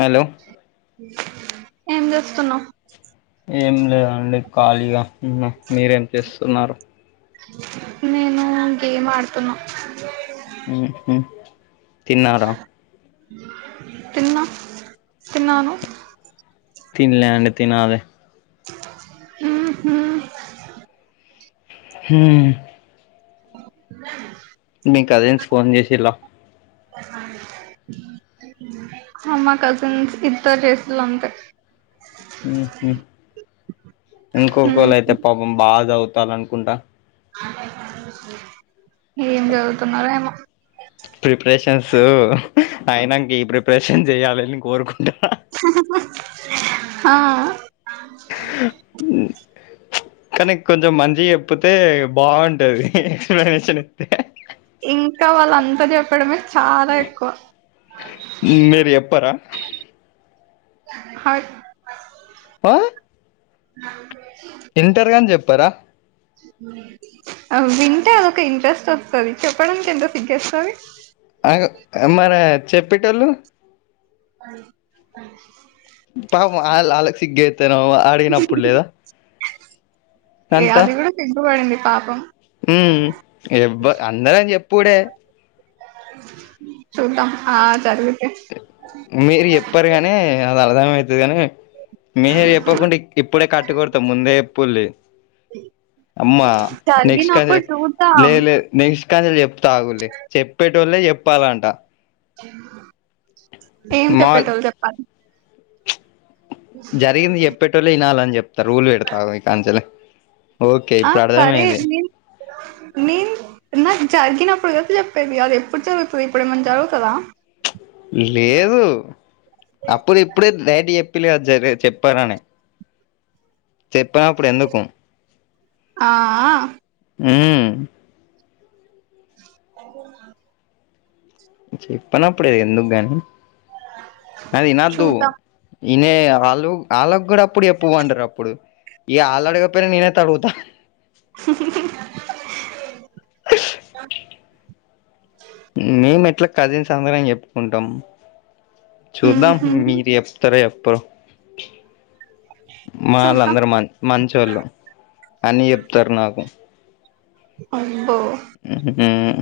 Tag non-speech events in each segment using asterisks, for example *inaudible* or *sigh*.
Hello ఏం చేస్తున్నావ్ ఏం లేదండి ఖాళీయ నువ్వు మీరేం చేస్తున్నారు మేము గేమ్ ఆడుతున్నా హ్మ్ హు తిన్నారా తిన్నా తిన్నావ నువ్ తినలే అండి తినాలి హ్మ్ హు హ్మ్ మీ కజిన్స్ ఫోన్ చేసిలా అా హ మా కజిన్స్ ఇద్దరు చేసిలు అంతే హ్మ్ హు ఇంకొకళ ఉమ్ అయితే పాపం బా చదువుతారు అనుకుంటా ఏం చదువుతున్నారో ఏమో ప్రిపరేషన్స్ ఆయనాంక ఈ ప్రిపరేషన్ చెయాలని కోరుకుంటా ఆ కానీ కొంచెం మంచిగ చెప్ చెప్పితే బాగుంటది మనిషిని అయితే ఇంకా వాళ్ళ అంతా చెప్పడమే చాలా ఎక్కువ మీరు చెప్పారా హయ్ ఆ అ *inaudible* ఇంటర్ గాని చెప్పారా వింటే అదొక ఇంట్రెస్ట్ వస్తాది చెప్పడానికి ఎంత సిగ్ వేస్తాది అలాగే మరి చెప్పేటొల్లు అది అది పాప వాళ్ళ వాళ్ళకి సిగ్గు అయితే అడిగినప్పుడు లేదా ఏ అది కూడా పె పాపం మ్మ్ ఎవ్వ అందరని చెప్పుడే చూద్దం ఆ *unintelligible* మీరు చెప్పారు కానీ అది అర్థం అయితాది కానీ ముందే చెప్పకుంటే ఇప్పుడే కాపీకొడుతాం ముందే చెప్పుల్లి అమ్మా నెక్స్ట్ కదే జరిగినప్పుడు చూద్దాం లేద్ లే నెక్స్ట్ కాలు చెప్త అగుల్లి చెప్పేటొళ్లేే చెప్పాలంట ఏం మాల్ చెప్పేటోళ్ళు చెప్పాలి జరిగింది చెప్పేటొళ్ళె వినాలని చెప్తారు రూల్ పెడతా ఈ కాంచల్ ఆ సరే ఆండీ నిన్ నాకు జరిగినప్పుడు కద చెప్పేది అది ఎప్పుడు జరుగుతాది ఇప్పుడు ఏమన్నా జరుగుతదా లేదు అప్పుడు ఇప్పుడే బయటికీ చెప్ ఇలా జారిగే చెప్తారనే చెప్పనప్పుడు ఎందుకు అ ఆ మ్మ్ అయిపొయిన *inaudible* చెప్పానప్పుడు ఎందుకుగాని అ వినాద్దు చూద్దాం వినే వాళ్ళు వాళ్ళకు కూడా అప్పుడు చప్పుమండారు అప్పుడు ఇగ ఆళ్ళు అడగకపోయినా నినేట్ట అడుగుతా ఆ మేము ఎట్లా కజిన్స్ అందరం చెప్పుకుంటాం చూద్దాం ఉహు మీరు చెప్తారొ చెప్పారొ చూద్దాం మానళ్ళందరు మ మంచొళ్ళు అన్ని చెప్తారు నాకు అవున మ్మ్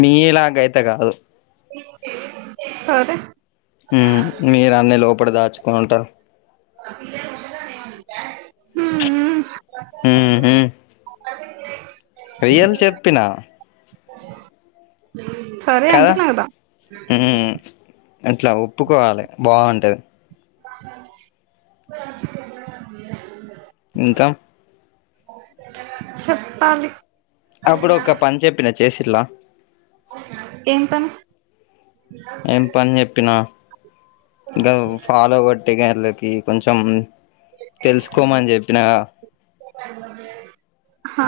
మీలాగ అయితే కాదు సరే మీరు అన్నీ లోపట దాచుకుని ఉంటారు హ్మ్ మ్మ్ ఉహు రియల్ చెప్పిన సరే అంటున్నా కదా అట్లా ఒప్పుకోవాలి బాగుంటది *inaudible* ఇంకా చెప్పాలి అప్పుడు ఒక పని చెప్పిన చేసిల్ల ఏం పని ఏం పని చెప్పినా గవ్ ఫాలోగో టి గర్ల్ కి కొంచెం తెలుసుకోమని చెప్పినా ఆ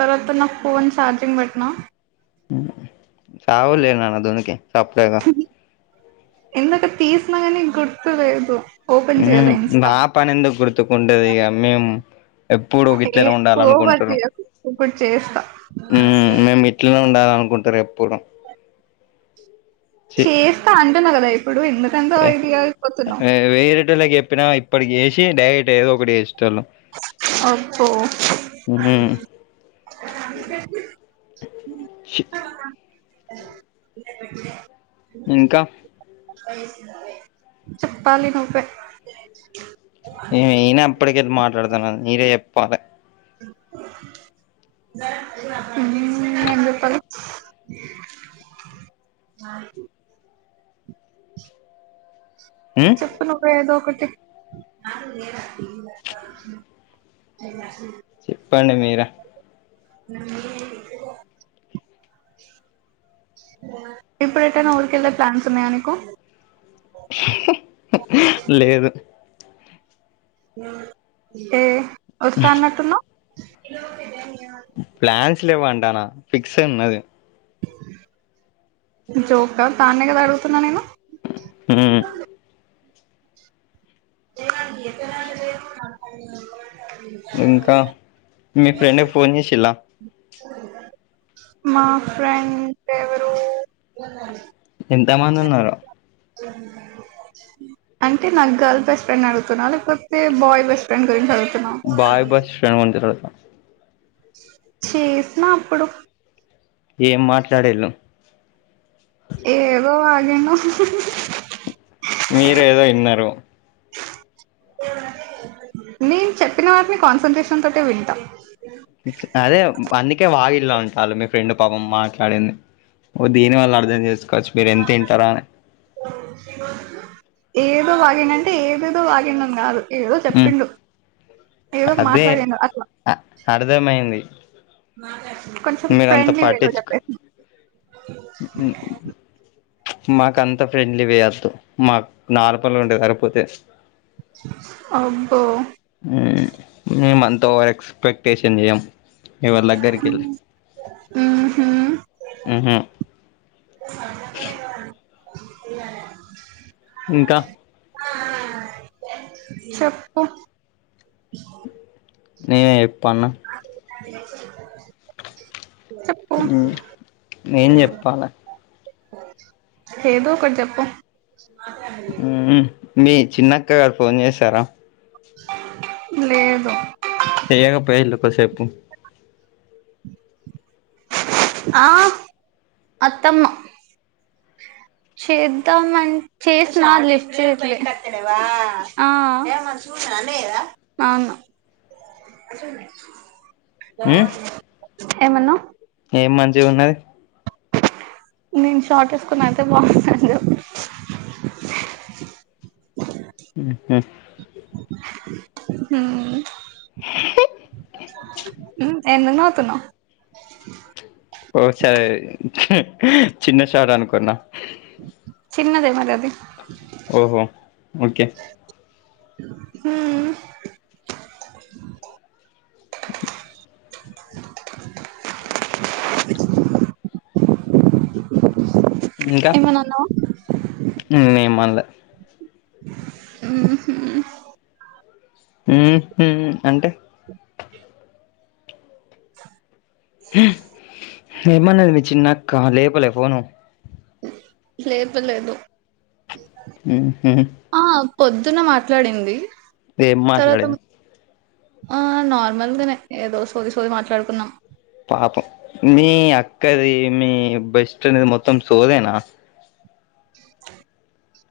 తర్వాత నా ఫోన్ చార్జింగ్ భెట్నా ఉ చవలే నాన్న దోనికి తప్పేగా ఎందకు తీసిన గానీ గుర్తులేదు ఉ నా పనేందుకు గుర్తుకుంటది ఇగ మేమ్ ఎప్పుడు ఏ గిట్లనే ఓవర్ ఉండాలనుకుంటారు చేయకు ఇప్పుడు చేస్తా మేము ఇట్లనే ఉండాలనుకుంటారు ఎప్పుడు చి చేస్తా అంటున్నా కదా ఇప్పుడు ఎందుకంత వె ఇది అయిపోతున్నావు వేరిటోళ్ళకి చొప్పిన ఇప్పటికేసి డైరెక్ట్ ఏదో ఒకటి చేస్ అబ్బో *inaudible* *inaudible* *inaudible* ఇంకా చెప్పాలి నువ్వే నినే అప్పటికేని మాట్లాడతాన్నాను మీరే చొప్పాలి. ఉ ఎమ్ చెప్పాలి *inaudible* చెప్ను నువ్వే ఏదో ఒకటి ప్పండి మీరె నా మీ *unintelligible* ఇప్పుడు ఎటనా ఉరికెళ్లే ప్లాన్స్ ఉన్నయ నీకు లేదు ఏ ఒస్తా అనటున్నావ్ ప్లాట్స్ లేవంటనా ఫిక్స్ ఉన్నది జోకా దాన్నే కదా అడుగుతున్నా నేను ఊ గానికి *unintelligible* ఇంకా మీ ఫ్రెండ్ కు ఫోన్ చేసిలా మా ఫ్రెండ్ దేవరు ఎంత మంది ఉన్నరో అంటే నాకు గర్ల్ బెస్ట్ ఫ్రెండ్ అడుగుతున్నా లేకపోతే బాయ్ బెస్ట్ ఫ్రెండ్ గురించి అడుగు బాయ్ బష్ట్ర ముందు రోజు చేసిన అప్పుడు ఏం మాట్లాడిళ్ళు ఏమో అదేనో మీరు ఏదో విన్నారు నేను చెప్పిన వాటిని కాన్సంట్రేషన్ తోటె వింటా అదే అందుకే వాగిలు ఇలా ఉంటాలు మీ ఫ్రెండ్ పాపం మాట్లాడింది దీని వళ్ళ అర్థం చేస్ కచ్ మీర్ ఇంతింత లోనే ఏదో వాగిండంటే ఏదేదో వాగిండని కాదు ఏదో ఉమ్ చెప్పిండు ఏదో అదే మాట్లాడిండు అట్లా అర్థమైంది కొంచెం మీరంత ఫ్రెండ్లీ వేలో పట్టించుకు చెప్పేసి మాక అంత ఫ్రెండ్లీ వేయద్దు మాకు నార్మల్గా ఉంటే సరిపోతది అబ్బో ఊ మే మంత్ ఓవర్ ఎక్స్పెక్టేషన్ చేయం ఇవర్ లగ్గరికెళ్ళి ఊహు ఊహు ఇంకా చెప్పు నేనే ఎప్పన్న *unintelligible* ఊ ఏం చెప్పాలే ఏదో ఒకటి చెప్పు ఊ ఉ మీ చిన్నక్క ఫోన్ చేసారా లేదు చేయక పోయిలు కొసేపు ఆ అత్తమ్మ చేద్దామన్ చేసిన లిఫ్ చేయట్లే ఆ అవును ఏమన్నావ్. ఏం మంచిగున్నది నేను షార్టేసుకొనెల్తే బావుంటాను ఊహు ఉ ఉ ఎందుకు నవ్వుతున్నావ్ ఓ సరే చిన్న సార్ అనుకున్నా చిన్నదే మరి అది ఓహో ఓకే ఉ ఏమన్నా అన్నవా నేనేమ్ మన్ల ఉహు ఉ హు అంటే *inaudible* ఏమన్నాది మీ చిన్నక్క లేపలే ఫోను లేపలేదు ఉ హు పొద్దున మాట్లాడింది ఏం తర్వాత మాట్లాడింది ఆ నార్మల్గానే ఏదో సోది సోది మాట్లాడుకున్నాం పాపం మీ అక్కది మీ బెస్ట్ ఫ్రెండ్ది మొత్తం సోదేనా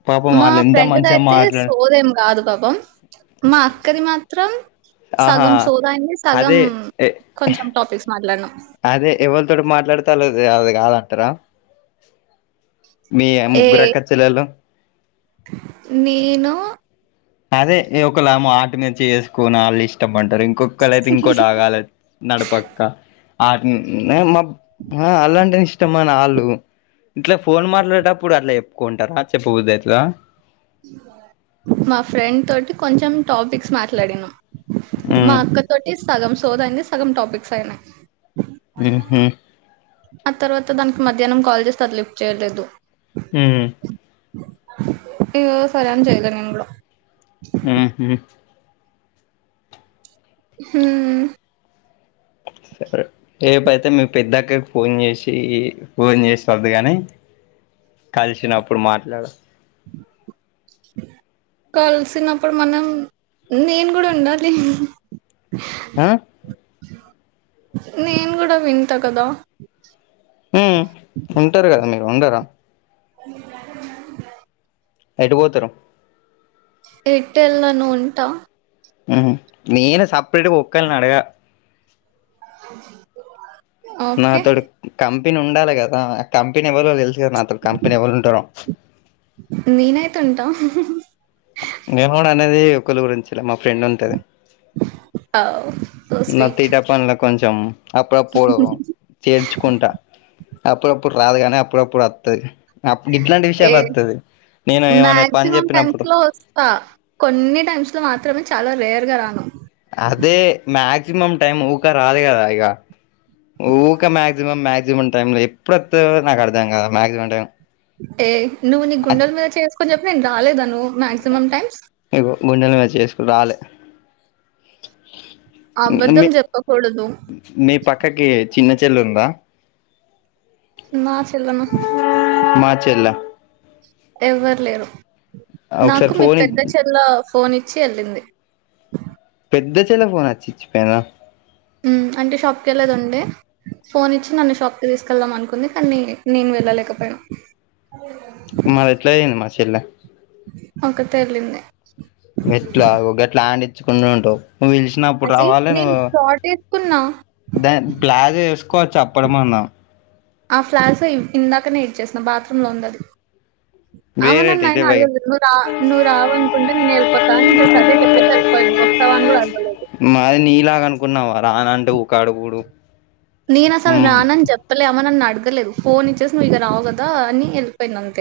పాపం మా వాళ్ళు ఎంత ఫ్రెండ్ మంచిగా దైతే మాట్లా సోదెంగాదు బాబ్ బా మా అక్కది మాత్రం ఆహా సగం సోదైన్ది సగం అదే కొంచెం టాపిక్స్ మాట్లాడినమ్ అదే ఎవరితోటి మాట్లాడితలేదు అవి కాదంటారా మీ ఏ ముగ్గురు అక్కచెల్లేలు నేను అదే నీ ఒకలా మాట మీద చేసుకుని వాళ్ళు ఇష్టం అన్ మరి ఇంకొక్కలైతే అయితే ఇంకో లాగా ఆలోచిస్తారు నడపక్క. అ అలాంటే ఇష్టమాని అళ్ళు. ఇట్లా ఫోన్ మట్లేటప్పుడు అట్లా చెప్పుకోంటారా చెప్పబుద్ది అయితదా. మా ఫ్రెండ్ తోటి కొంచెం టాపిక్స్ మాట్లాడినమ్ మా ఉమ్ అక్క తోటి సగం సోదైన్ది సగం టాపిక్స్ అయినాయి ఉహు ఆ తర్వాత దానికి మధ్యాహ్నం కాల్ చేస్తే అది లిఫ్ట్ చెయ్యట్లేదు ఉహు *unintelligible* ఆహా ఉ సరే రేపైతే మీ పెద్దక్కకి ఫోన్ చేసి ఫోన్ చేసి వద్దు గాని కలిసినప్పుడు మాట్లాడ డీస్ కలిసినప్పుడు మనం నేను కూడా ఉండాలి ఆ నేను కూడా వింటా కదా ఉ ఉంటారు కదా మీరు ఉండరా *inaudible* ఎటు పోతరు ఎటు ఎల్లను ఉంటా ఉమ్ నేను సపరేట్గ ఒక్కల్ని నడగ స్ ల్ నాతోడు కంపెనీ ఉండాలి కదా ఆ కంపెనీ ఎవ్వరు తెలుసు కదా నాతో కంపెనీ ఎవరు ఉంటారో నేనైతే ఉంటా హు హు. నేను కూడా అనేది ఒకళ గురించి లే అవు నా తీట పనుల కొంచెం అప్పుడప్పుడు చేర్చుకుంటా అప్పుడప్పుడు రాదు కాని అప్పుడప్పుడు వత్తది ఇట్లాంటి ఏ విషయాలు వత్తది నేను ఏమైనా పని మాక్సిమం టెన్స్ చెప్పినప్పుడు లో వస్తా కొన్ని టెన్స్ లో మాత్రమే చాలా రేర్గా రాను అదే మాక్సిమం టైం ఊకా రాదు కదా ఇక ఊకా మాక్సిమం మాక్సిమం టైమ్ ఎప్పుడు వస్తాదో నాకు అర్థం కాదు మక్సిమం టై ఏ నువ్వు నీ గుండెలు మీద చెయ్యవేసుకుని చెప్పు నేను రాలేదా నువ్వు మాక్సిమం టైమ్స్ ఇగో గుండెల మీద చేసుకున్న రాలే అబద్ధం మీ చెప్పకూడదు మీ పక్కకి చిన్న చెల్లు ఉందా నా చెల్లి నా మా చెల్ల ఎవ్వరు లేరు నాకు ఒకసారి మీ ఫోన్ పెద్ద చెల్ల ఫోన్ ఇచ్చి వెళ్ళింది పెద్ద చెల్ల ఫోన్ వచ్చి ఇచ్చి పోయిన అంటే షాప్కి వెళ్ళేది ఉండే ఫోన్ ఇచ్చి నన్ను షాప్కి తీసుకెళ్దాం అనుకుంది కానీ నేను వెళ్ళలేకపోయిన మరి ఎట్లా మా చెల్లా ఒక్కతే ఎల్లింది ఎట్లా ఒక గట్లా ఆడించుకుంట ఉంటావు నువ్వు పిలిచినప్పుడు అది రావాలి నేను నువ్వు షార్ట్ ఏసుకున్నా. దా ప్లాజోసు చెప్పడంమన్నా ఆ ఫ్లాట్స్ ఇందాకనే ఇచ్చేసిన బాత్రూమ్ లో ఉందది వేరేటి ఇదే అవునన్నయన అడిగింది నువ్వు నువ్వు రావు అనుకుంటే నేను వెళ్ళపోతా జస్ట్ అదే చెప్పేసి వెళ్ళిపోయింది వస్తావని కూడా అడగలేదు అది నీలాగ అనుకున్నావా రాను అంటే ఉకే అడుగుడు నేను అసలు రానని చెప్పలేఆమె నన్ను అడగలేదు ఫోన్ ఇచ్చేసి నువ్వు ఇక రావు కదా అని వెళ్ళిపోయింది అంతే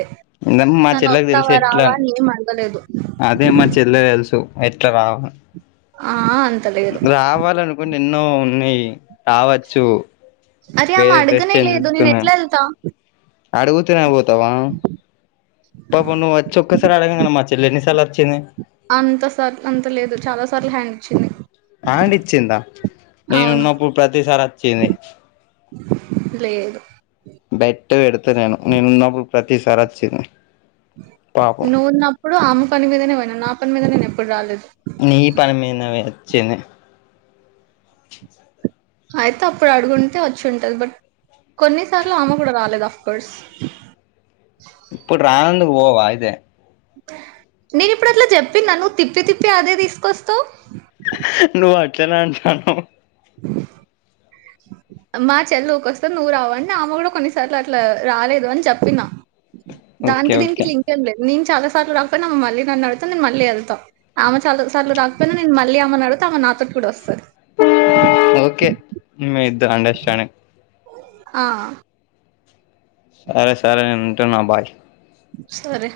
ఇ మా చెల్లకి తెలుసు ఎట్లా అని ఏం అడగలేదు. అదే మా చెల్లె తెలుసు ఎట్ల రావ ఆ ఆ రావాలనుకుంటే ఎన్నో ఉన్నాయి రావచ్చు అరే వేరే డ్రెస్ ఆమడగనే లేదు నేనెట్లేళ్తా? అడుగు తిన పోతావా పాప నువ్వు వచ్చి ఒక్కసారి అడగా మ చెలనిసల్చ్చనే అంత సార్ అంత లేదు చాలా సార్లు హ్యాండ్ ఇచ్చింది. ఆం ఇచ్చిందా నేను అవును. ఉన్నప్పుడు ప్రతిసారి వచ్చింది లేదు బట్ట పెడతా నేను నేను ఉన్నప్పుడు ప్రతిసారి వచ్చింది పాపం నువ్వున్నప్పుడు ఆమె పని మీదనే పోయినా, నా పని మీద నేనెప్పుడు రాలేదు. నీ పనిమంద వచ్చను అయితే అప్పుడడుగుంటే వచ్చుంటది బట్ కొన్నిసార్లు ఆమె గూడా రాలేదు అఫ్ కోర్స్. ఇప్పుడు రాందుకు పోవా ఇదే నేనిప్పుడు అట్లా చెప్పిన నువ్వు తిప్పి తిప్పి అదే తీసుకొస్తావ్. నువ్వు అట్లేనే అంటాను మా చెల్లూకొస్తే నువ్వు రావ అంటే ఆమ కూడా కొన్నిసార్లు అట్లా రాలేదు అని చెప్పిన. ఓకే దానికి దీనికి ఓకే లింకేం లే నీ చాలా సార్లు రాకపోయినామ్మ మళ్ళీ నాన్నుడుతతే నేను మళ్ళీ వెళ్తా. ఆమె చాలా సార్లు రాకపోయి నే మళ్ళీ ఆమె నడు తమ నా తోటి కూడా వస్తది. ఓకే ఇద అంట ఇష్టను ఆ సరే సరే అంట నా బాయ్ సరే